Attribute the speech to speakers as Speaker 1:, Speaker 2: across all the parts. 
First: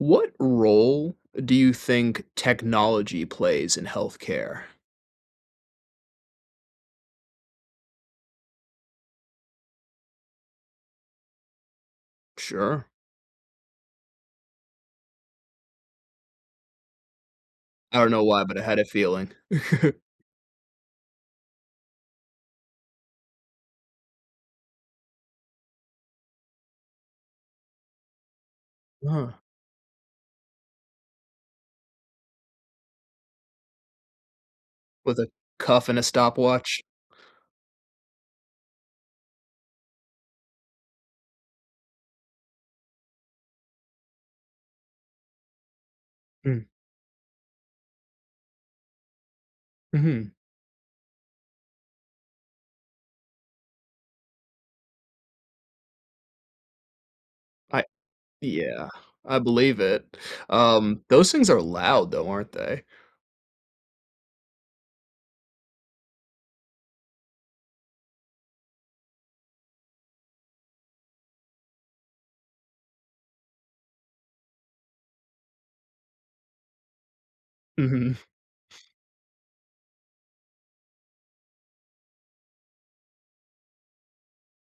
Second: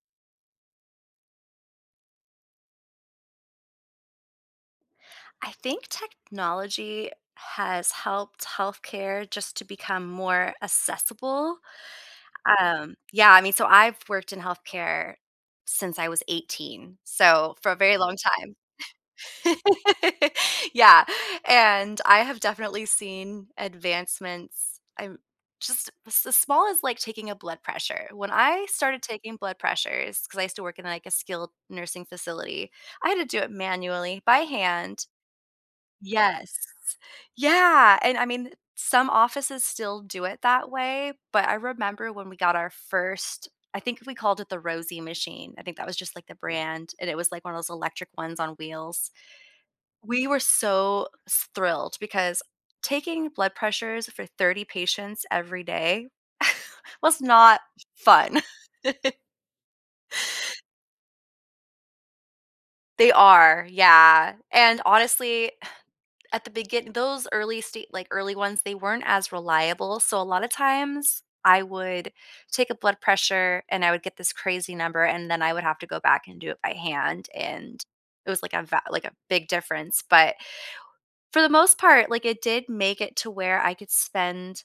Speaker 1: What role do you think technology plays in health care?
Speaker 2: I think technology has helped health care just to become more assessable.
Speaker 1: Sure.
Speaker 2: Um, yeah, I mean, so I've worked in health care since I was 18, so for a very
Speaker 1: I don't
Speaker 2: long
Speaker 1: know why,
Speaker 2: time.
Speaker 1: but I had a feeling.
Speaker 2: Yeah, and I have definitely seen advancements. I'm just the small as like taking a blood pressure. When I started taking
Speaker 1: Uh-huh.
Speaker 2: blood pressures- ‘cause I used to work in, like, a skilled nursing facility- I had to do it manually by hand.
Speaker 1: With a cuff and a
Speaker 2: Yes.
Speaker 1: stopwatch.
Speaker 2: Yeah, and, I mean, some offices still do it that way, but I remember when we got our first I think we called it the Rosie machine- I think that was just, like, the
Speaker 1: Mm.
Speaker 2: brand, and it was, like, one of those electric ones on wheels. We
Speaker 1: Mhm.
Speaker 2: were so s thrilled because taking blood pressures for 30 patients every day was not
Speaker 1: I
Speaker 2: fun.
Speaker 1: Yeah. I believe it. Um, those things are loud, though, aren't they?
Speaker 2: They are. Yeah, and, honestly, at the begin those early stage, like, early ones, they weren't as reliable, so a lot of times I would take a blood pressure and I would get this crazy number, and then I would have to go back and do it by hand, and
Speaker 1: Mhm.
Speaker 2: it was, like, a va like a big difference. But for the most part, like, it did make it to where I could spend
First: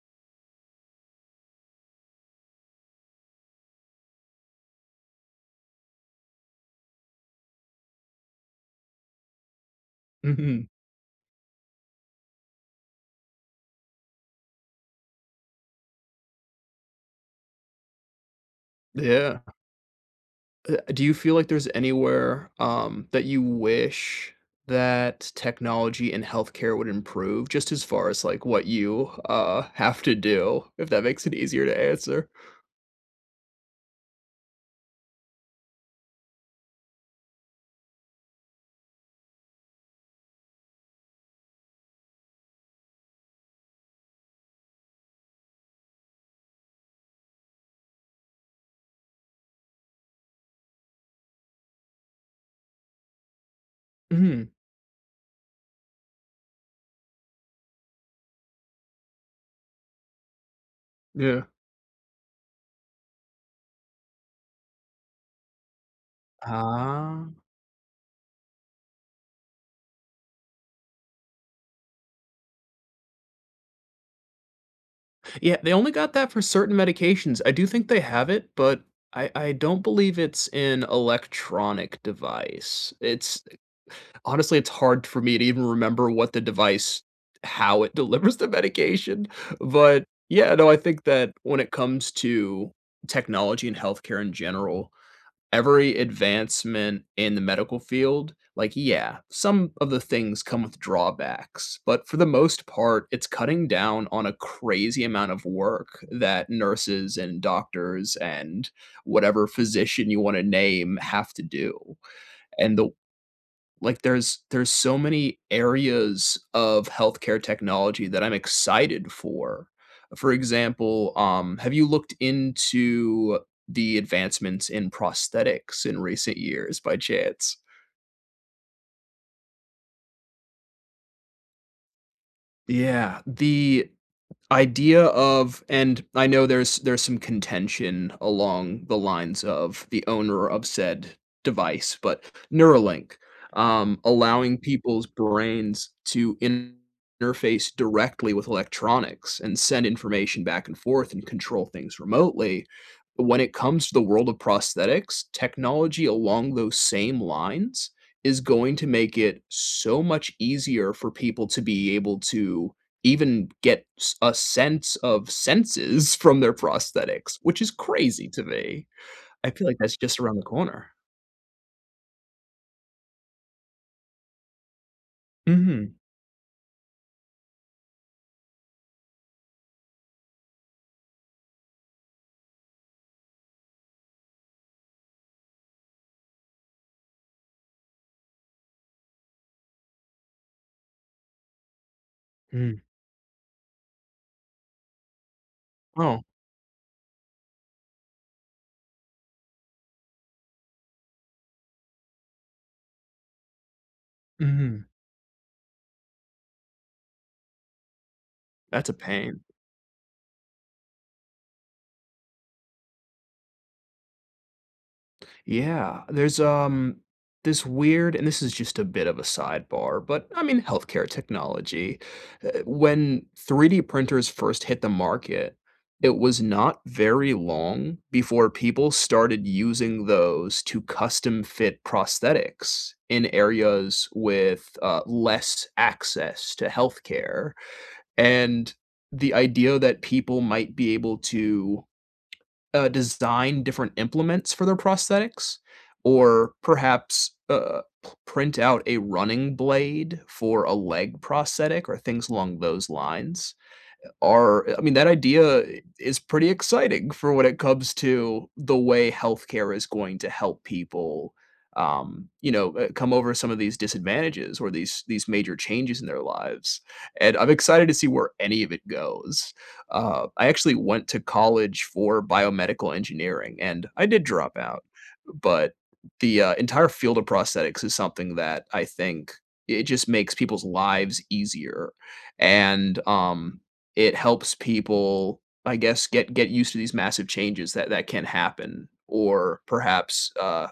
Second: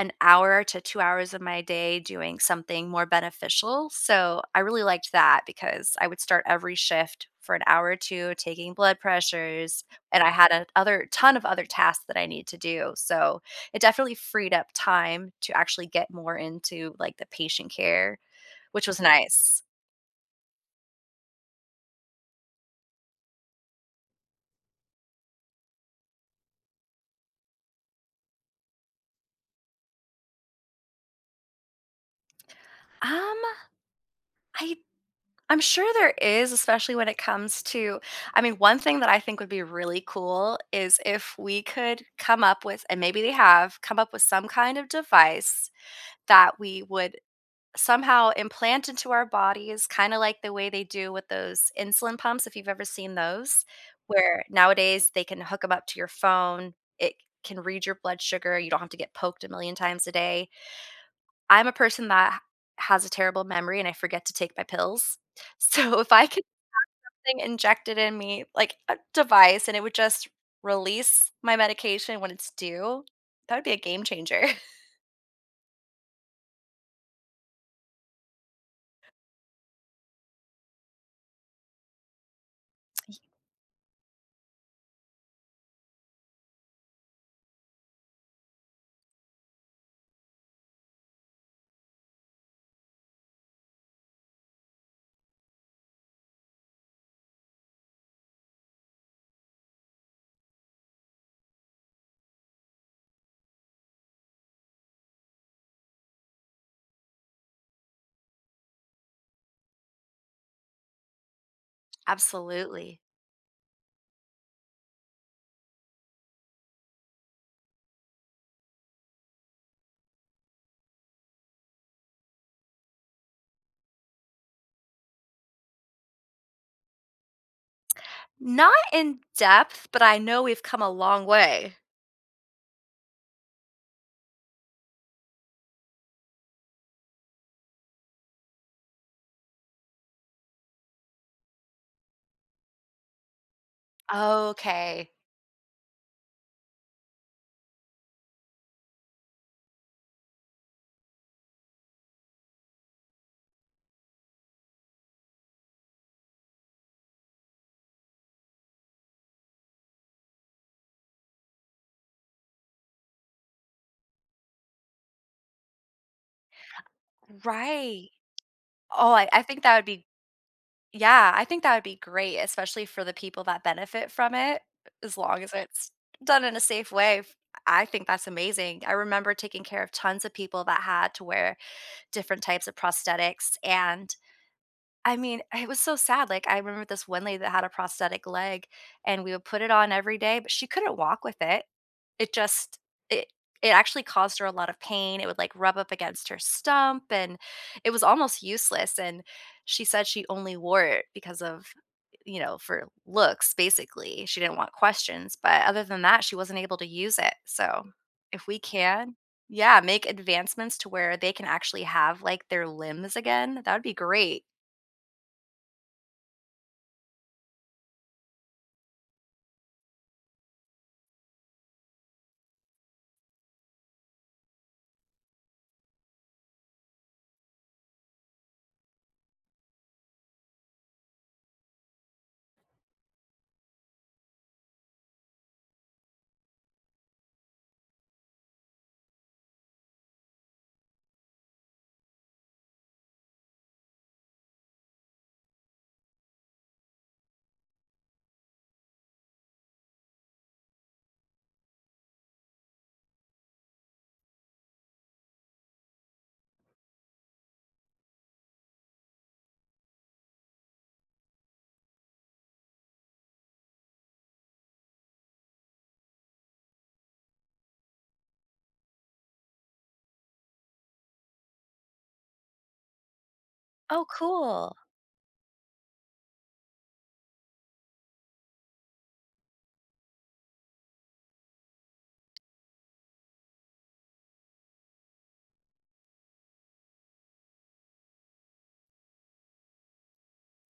Speaker 2: an hour to 2 hours of my day doing something more beneficial, so I really liked that, because I would start every shift for an hour or 2 taking blood pressures, and I had a
Speaker 1: Mhm.
Speaker 2: other ton of other tasks that I needed to do. So, it definitely freed up time to actually get more into, like, the patient care, which was
Speaker 1: Yeah.
Speaker 2: nice.
Speaker 1: Uh, do you feel like there's anywhere, um, that you wish that technology and health care would improve just as far as, like, what you, uh, have to do? If that makes it easier to answer.
Speaker 2: Um, I I'm sure there is, especially when it comes to I mean, one thing that I think would be really cool, is if we could come up with- and maybe they have- come up with some kind of device that we would somehow implant into our bodies, kinda like the way they do with those insulin pumps if you've ever seen those, where
Speaker 1: Mhm.
Speaker 2: nowadays they can hook 'em up to your phone. It can read your blood sugar. You don't have to get poked a million times a day.
Speaker 1: Yeah.
Speaker 2: I'm a person that has a terrible memory, and I forget to take my pills. So, if I could have
Speaker 1: Ah.
Speaker 2: something injected in me, like, a device, and it would just release my medication when it's due, that would be a game changer.
Speaker 1: Yeah, they only got that for certain medications. I do think they have it, but I I don't believe it's an electronic device.
Speaker 2: Ye
Speaker 1: It's th honestly, it's hard for me to even remember what the device how it delivers the medication. But, yeah, no, I think that when it comes to technology and health care in general, every advancement in the medical field like, yeah, some of the things come with drawbacks, but for the most part, it's cutting down on a crazy amount of work that nurses, and doctors, and whatever physician you wanna name have to do, and the
Speaker 2: Absolutely.
Speaker 1: like, there's there's so many areas of health care technology that I'm excited for, for example, um, have you looked into the advancements in prosthetics in recent years by chance?
Speaker 2: Not in-depth, but I know we've come a long way.
Speaker 1: Yeah, the idea of and I know there's there's some contention along the lines of the owner of said device, but Neuralink, um, allowing people's
Speaker 2: Okay.
Speaker 1: brains to interface directly with electronics and send information back and forth and control things remotely. But when it comes to the world of prosthetics, technology along those same lines is going to make it so much easier for people to be able to even get s a sense of senses from their prosthetics, which is
Speaker 2: Right.
Speaker 1: crazy to me.
Speaker 2: Oh, I I
Speaker 1: I
Speaker 2: think
Speaker 1: feel
Speaker 2: that
Speaker 1: like
Speaker 2: would
Speaker 1: that's
Speaker 2: be
Speaker 1: just around the corner.
Speaker 2: yeah, I think that would be great, especially for the people that benefit from it, as long as it's
Speaker 1: Mhm.
Speaker 2: done in a safe way. F I think that's amazing. I remember taking care of tons of people that had to wear different types of prosthetics and, I mean, it was so sad, like, I remember this one lady that had a prosthetic leg, and we would put it on every day, but she couldn't walk with it. It just
Speaker 1: Mm.
Speaker 2: it it actually caused her a lot of pain, it would, like, rub up
Speaker 1: Oh.
Speaker 2: against her stump, and it was almost useless and she said she only wore it because of, eh you know, for looks, basically, she didn't want
Speaker 1: Mhm.
Speaker 2: questions but other than that, she wasn't able to use it. So, if we
Speaker 1: That's a
Speaker 2: can
Speaker 1: pain.
Speaker 2: Yeah, make advancements to where they can actually have, like, their limbs again, that would be great.
Speaker 1: Yeah, there's, um, this weird and this is just a bit of a sidebar, but, I mean, health care technology, uh when 3D printers first hit the market, it was not very long before people started using those to custom-fit prosthetics in areas with, uh, less access to health care, and the idea that people might be able to, uh, design different implements for their prosthetics or perhaps, uh, p print out a running blade for a leg prosthetic or things along those lines are I mean, that idea i is pretty exciting for when it comes to the way health care is going to help people, um, you know, uh, come over some of these disadvantages or these these major changes in their lives. And I'm excited to see where any of it goes, um, I actually went to college for biomedical engineering, and
Speaker 2: Oh,
Speaker 1: I did drop
Speaker 2: cool.
Speaker 1: out, but the, uh, entire field of prosthetics is something that I think it just makes people's lives easier, and, um, it helps people, I guess, get get used to these massive changes that that can happen, or, perhaps, uh,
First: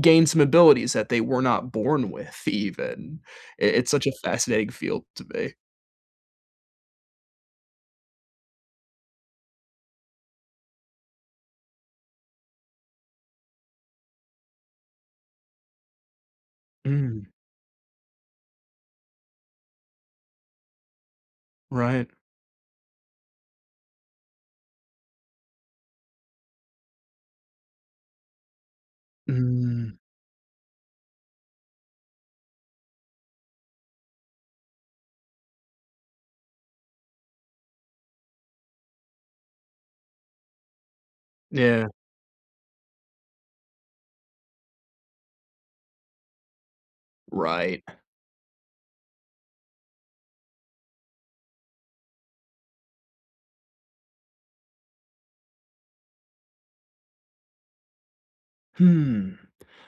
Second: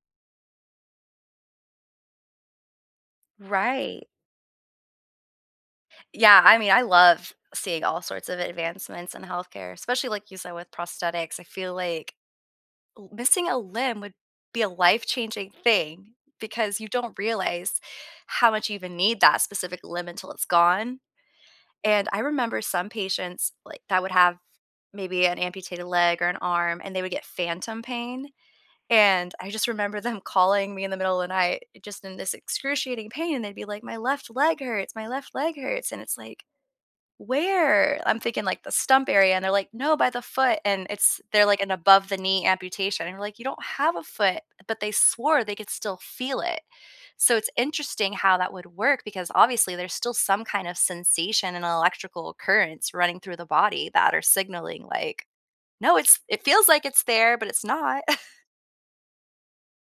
Speaker 1: gain some abilities that they were not born with even. I it's such
Speaker 2: Right.
Speaker 1: a fascinating field to me.
Speaker 2: Yeah, I mean, I love seeing all sorts of advancements in health care, especially, like you said, with prosthetics, I feel like, l missing a limb would be a life-changing thing because you don't
Speaker 1: Mm.
Speaker 2: realize how much you even need that specific limb until it's gone,
Speaker 1: Right.
Speaker 2: and I remember some patients, like, that would have maybe an amputated leg or an arm, and they would get phantom pain, and I just
Speaker 1: Mm.
Speaker 2: remember them calling me in the middle of the night, eh, just in this excruciating pain, they'd be like, "My left leg hurts, my left leg hurts," and it's like, "Where?" I'm thinking, like, the stump area, and they're like, "No, by the foot." And it's they're like an
Speaker 1: Yeah.
Speaker 2: above-the-knee amputation and we're like, "You don't have a foot," but they swore they could still feel it. So it's
Speaker 1: Right.
Speaker 2: interesting how that would work because, obviously, there's still some kind of sensation and electrical occurrence running through the body that are signaling like, "No, it's it feels like it's there, but it's not."
Speaker 1: Hmm,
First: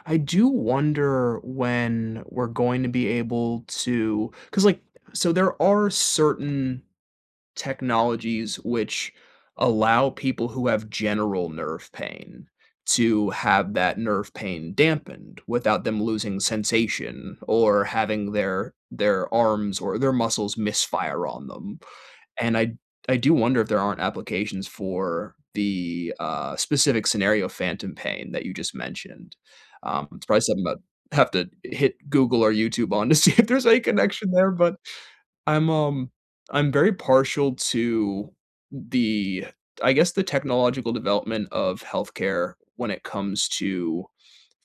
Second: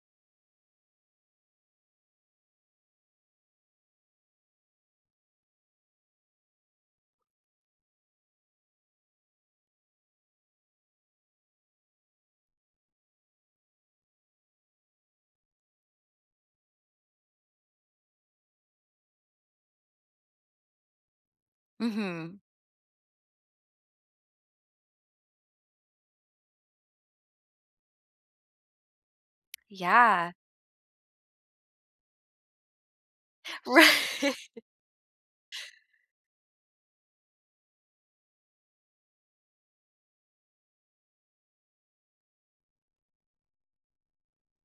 Speaker 1: I do wonder when we're going to be able to 'cause like so, there are certain technologies which allow people who have general nerve pain to have that nerve pain dampened without them losing sensation or having their their arms or their muscles misfire on them.
Speaker 2: Mhm.
Speaker 1: And I I do wonder if there aren't applications for the, uh, specific scenario, phantom pain, that you just mentioned. Um, it's
Speaker 2: Yeah.
Speaker 1: probably something about have to hit Google or YouTube on to see if there's any connection
Speaker 2: Ri
Speaker 1: there, but I'm, um I'm very partial to the I guess, the technological development of health care when it comes to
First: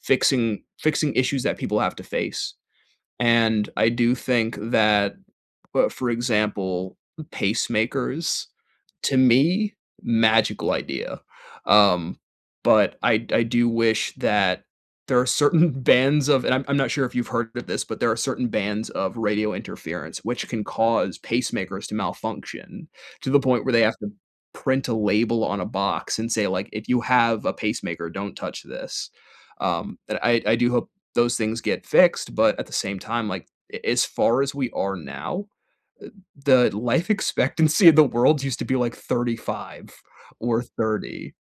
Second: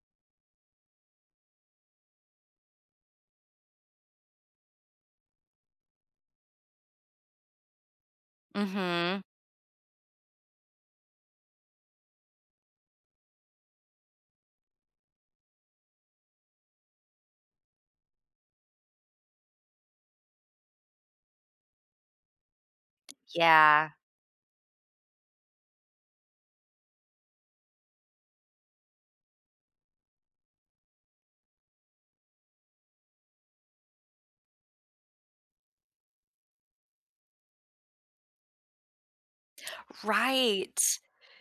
Speaker 1: fixing fixing issues that people have to face, and I do think that, uh, for example, m pacemakers, to
Speaker 2: Mhm.
Speaker 1: me, magical idea, um, but I d I do wish that there are certain bands of and I'm I'm not sure if you've heard of this, but there are certain bands of radio interference which can cause pacemakers to malfunction to the point where they
Speaker 2: Yeah.
Speaker 1: have to print a label on a box and say, like, "If you have a pacemaker, don't touch this." Um, and I I do hope those things get fixed, but at the same time, like, a as far as we are now, eh the life expectancy of the world used to be, like, 35 or
Speaker 2: Right.
Speaker 1: 30,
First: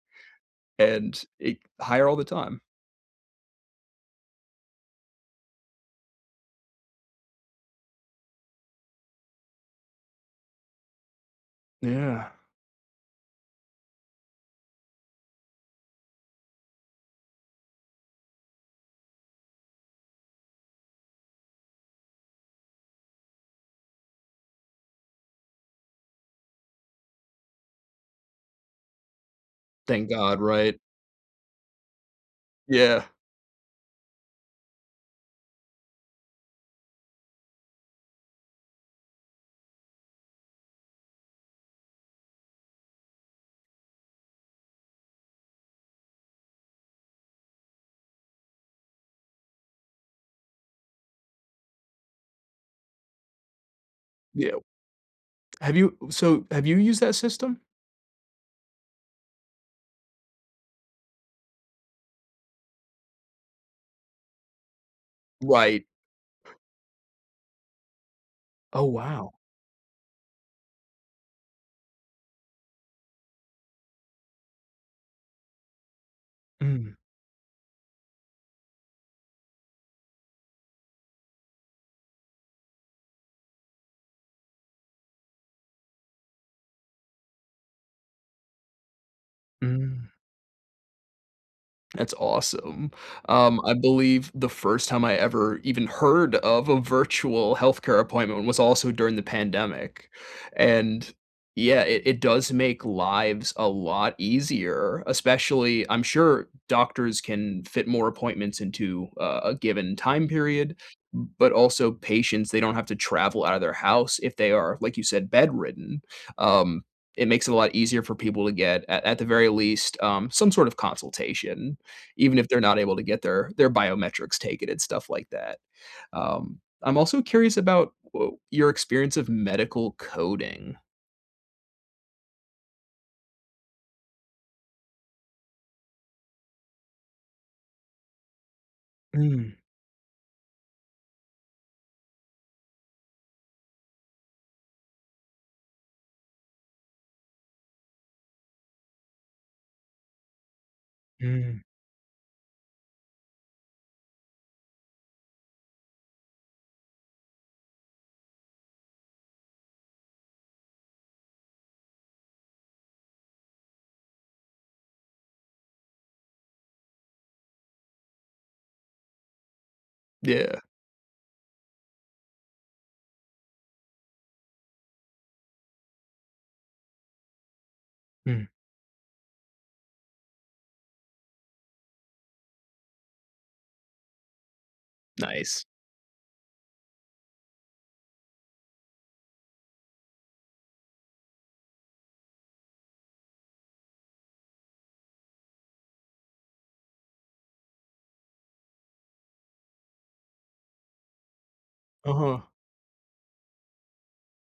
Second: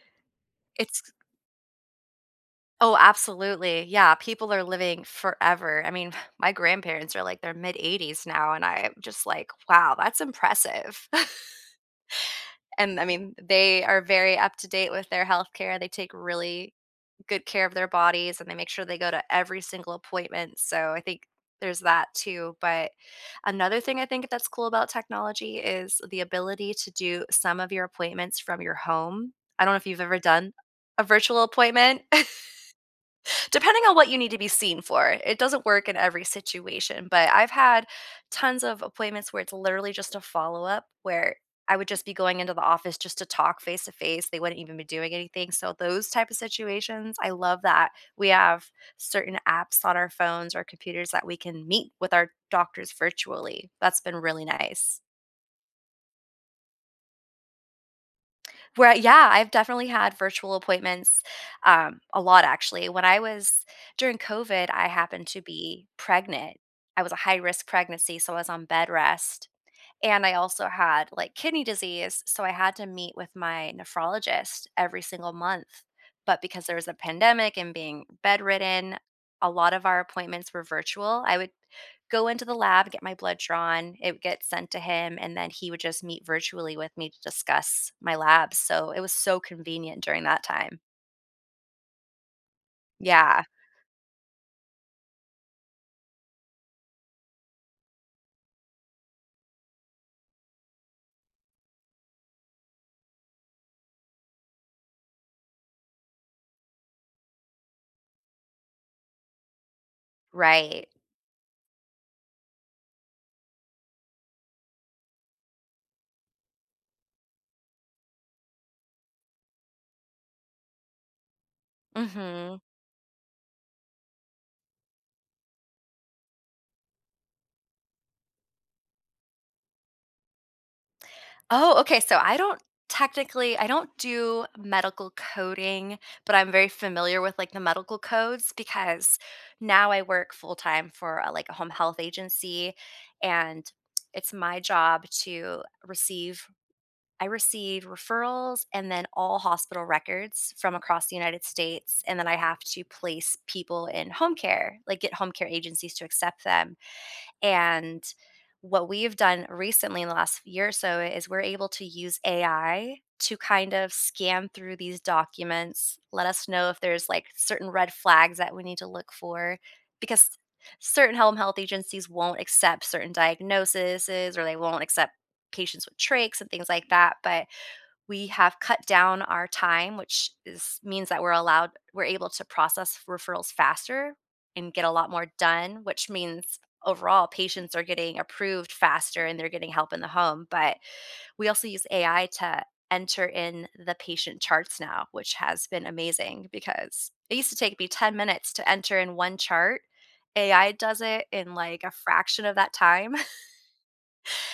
Speaker 2: It's
Speaker 1: and it higher all the time.
Speaker 2: Oh, absolutely, yeah, people are living forever, I mean, my grandparents are, like, their mid-eighties now, and I'm just like, "Wow, that's impressive."
Speaker 1: Yeah.
Speaker 2: And, I mean, they are very up-to-date with their health care, they take really good care of their bodies, and they make sure they go to every single appointment, so I think there's that, too, but another thing I think that's cool about technology is the ability to do some of your appointments from your home. I don't know if you've
Speaker 1: Thank
Speaker 2: ever
Speaker 1: god,
Speaker 2: done
Speaker 1: right?
Speaker 2: a virtual appointment
Speaker 1: Yeah.
Speaker 2: depending on what you need to be seen for, it doesn't work in every situation, but I've had tons of appointments where it's literally just a follow-up where I would just be going into the office just to talk face to face, they wouldn't even be doing anything, so those type of situations, I love that we have certain apps on our phones or computers that we can meet with our doctors virtually. That's been really
Speaker 1: Yeah
Speaker 2: nice.
Speaker 1: have you so, have you used that system?
Speaker 2: Well, yeah, I've definitely had virtual appointments, um, a lot, actually. When I was during COVID, I happened to
Speaker 1: Right.
Speaker 2: be pregnant. I was a high-risk pregnancy, so I was on
Speaker 1: Oh,
Speaker 2: bed
Speaker 1: wow.
Speaker 2: rest. And I also had, like, kidney disease, so I had to meet with my nephrologist every single month. But because there was
Speaker 1: Mm.
Speaker 2: a pandemic and being bedridden, a lot of our appointments were virtual, I would go into the lab, get my blood drawn, it would get sent to him, and then he would just meet virtually with me to discuss my labs, so it was so convenient
Speaker 1: Mm.
Speaker 2: during that time.
Speaker 1: That's awesome.
Speaker 2: Yeah.
Speaker 1: Um, I believe the first time I ever even heard of a virtual health care appointment was also during the pandemic. And, yeah, it it does make lives a lot easier, especially I'm sure doctors can fit more appointments into, uh, a given time period,
Speaker 2: Right.
Speaker 1: but also patients, they don't have to travel out of their house if they are, like you said, bedridden. Um, it makes it a lot easier for people to get at at the very least, um, some sort of consultation even if they're
Speaker 2: Mhm.
Speaker 1: not able to get their their biometrics taken and stuff like that. Um, I'm also curious about wh your experience of medical coding.
Speaker 2: Oh, okay so, I don't technically, I don't do medical coding, but I'm very familiar with, like, the medical codes because
Speaker 1: Mm.
Speaker 2: now I work full-time for a like, a home health agency, and it's my job to receive I receive referrals and then all hospital records from across the United
Speaker 1: Mm.
Speaker 2: States, and then I have to place people in home care, like get home care agencies to accept them. And, what we've done recently in the last year or so is we're able to use AI to kind of scan through these documents, let us know if there's, like, certain red flags that we need to look for because
Speaker 1: Yeah.
Speaker 2: certain home health agencies won't accept certain diagnosis's or they won't accept patients with trachs and things like that, but we
Speaker 1: Mm.
Speaker 2: have cut down our time, which is means that we're allowed we're able to process referrals faster and get a lot more
Speaker 1: Nice.
Speaker 2: done, which means, overall, patients are getting approved faster and they're getting help in the home, but we also use AI to enter in the patient charts now, which has been amazing because it used to take me 10 minutes to enter in one chart. AI does it in, like, a
Speaker 1: Uh-huh.
Speaker 2: fraction of that time.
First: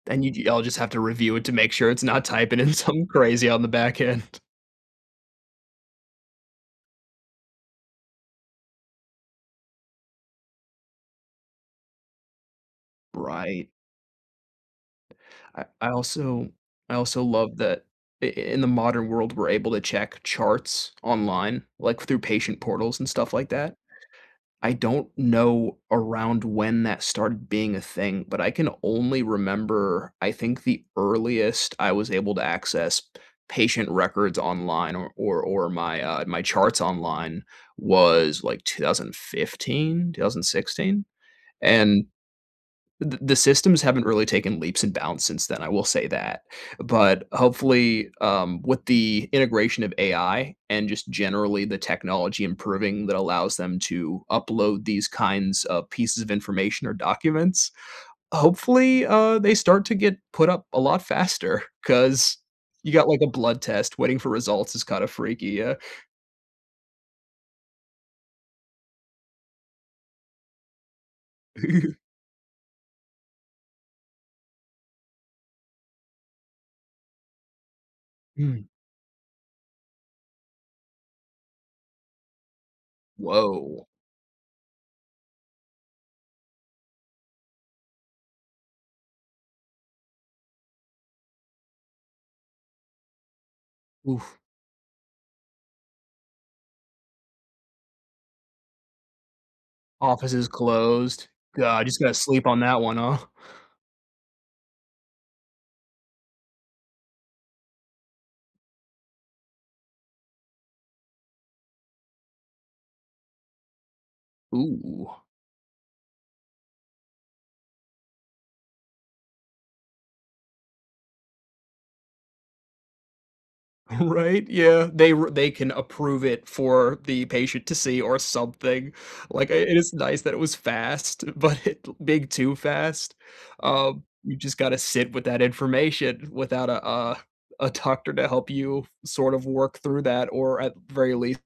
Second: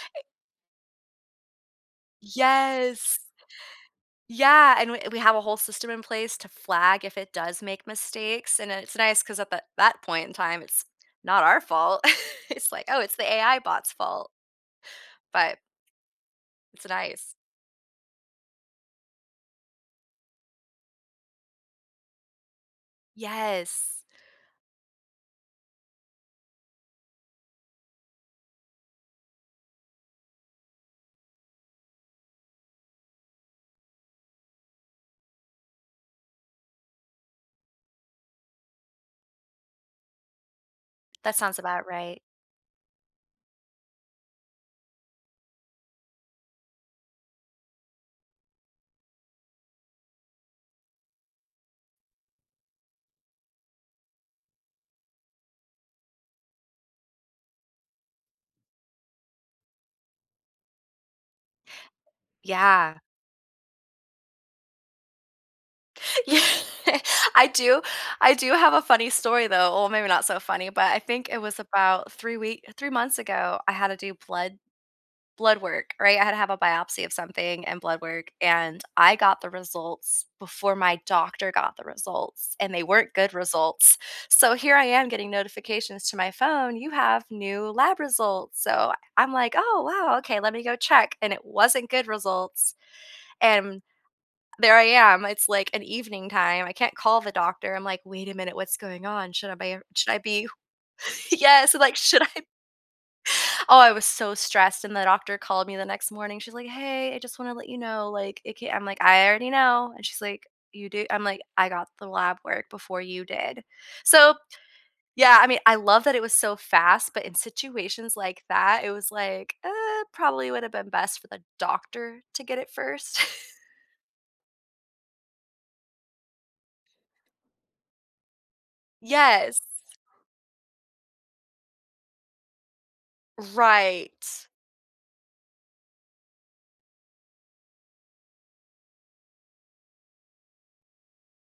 Speaker 1: Then you'd y'all just have to review it to make sure it's not typing in some
Speaker 2: Yes.
Speaker 1: crazy on the back end.
Speaker 2: Yeah and we we have a whole system in place to flag if it does make mistakes, and it's nice 'cause at that that point in time, it's not our fault. It's like, "Oh, it's the AI
Speaker 1: Right.
Speaker 2: bot's fault." But
Speaker 1: I I also
Speaker 2: It's
Speaker 1: I also
Speaker 2: nice.
Speaker 1: love that in in the modern world, we're able to check charts online, like through patient portals and stuff like that.
Speaker 2: Yes.
Speaker 1: I don't know around when that started being a thing, but I can only remember I think the earliest I was able to access patient records online or or or my, uh my charts online was like 2015, 2016?
Speaker 2: That sounds about
Speaker 1: And,
Speaker 2: right.
Speaker 1: th the systems haven't really taken leaps and bounds since then, I will say that. But, hopefully, um, with the integration of AI and just generally the technology improving that allows them to upload these kinds of pieces of information or documents, hopefully, uh, they start to get put up a lot faster 'cause you
Speaker 2: Yeah.
Speaker 1: got, like, a blood test waiting for results is kinda freaky, yeah.
Speaker 2: Yeah, I do I do have a funny story, though well, maybe not so funny, but I think it was about 3 wee 3 months ago, I had to do blood blood work, right? I had to have a biopsy of something and blood work,
Speaker 1: Mm.
Speaker 2: and I got the results before my doctor got the results, and they weren't good
Speaker 1: Woah.
Speaker 2: results. So, here I am getting notifications to my phone, "You have new lab results." So, I'm like, "Oh, wow okay let me go check." And it wasn't good results. And
Speaker 1: Oof.
Speaker 2: there I am, it's, like, an evening time, I can't call the doctor, I'm like, "Wait a minute, what's going on? Should I be should I
Speaker 1: Office
Speaker 2: be"
Speaker 1: is closed.
Speaker 2: Yes, so
Speaker 1: God, you
Speaker 2: like,
Speaker 1: just gotta
Speaker 2: should I
Speaker 1: sleep on that one, huh?
Speaker 2: Oh, I was so stressed, and the doctor called me the next morning, she's like, "Hey, I just wanna let you know, like, it can't" I'm like, "I already know." And she's like, "You do?" I'm like, "I got the lab work before you did." So,
Speaker 1: Ooh.
Speaker 2: yeah, I mean, I love that it was so fast, but in situations like that, it was like, uh, probably would have been best for the doctor to get it first.
Speaker 1: Right? Yeah, they r they can approve it for the patient to see or something. Like, uh,
Speaker 2: Yes.
Speaker 1: it is nice that it was fast, but big too fast. Um, you
Speaker 2: Right.
Speaker 1: just gotta sit with that information without a, uh a doctor to help you sort of work through that or at very least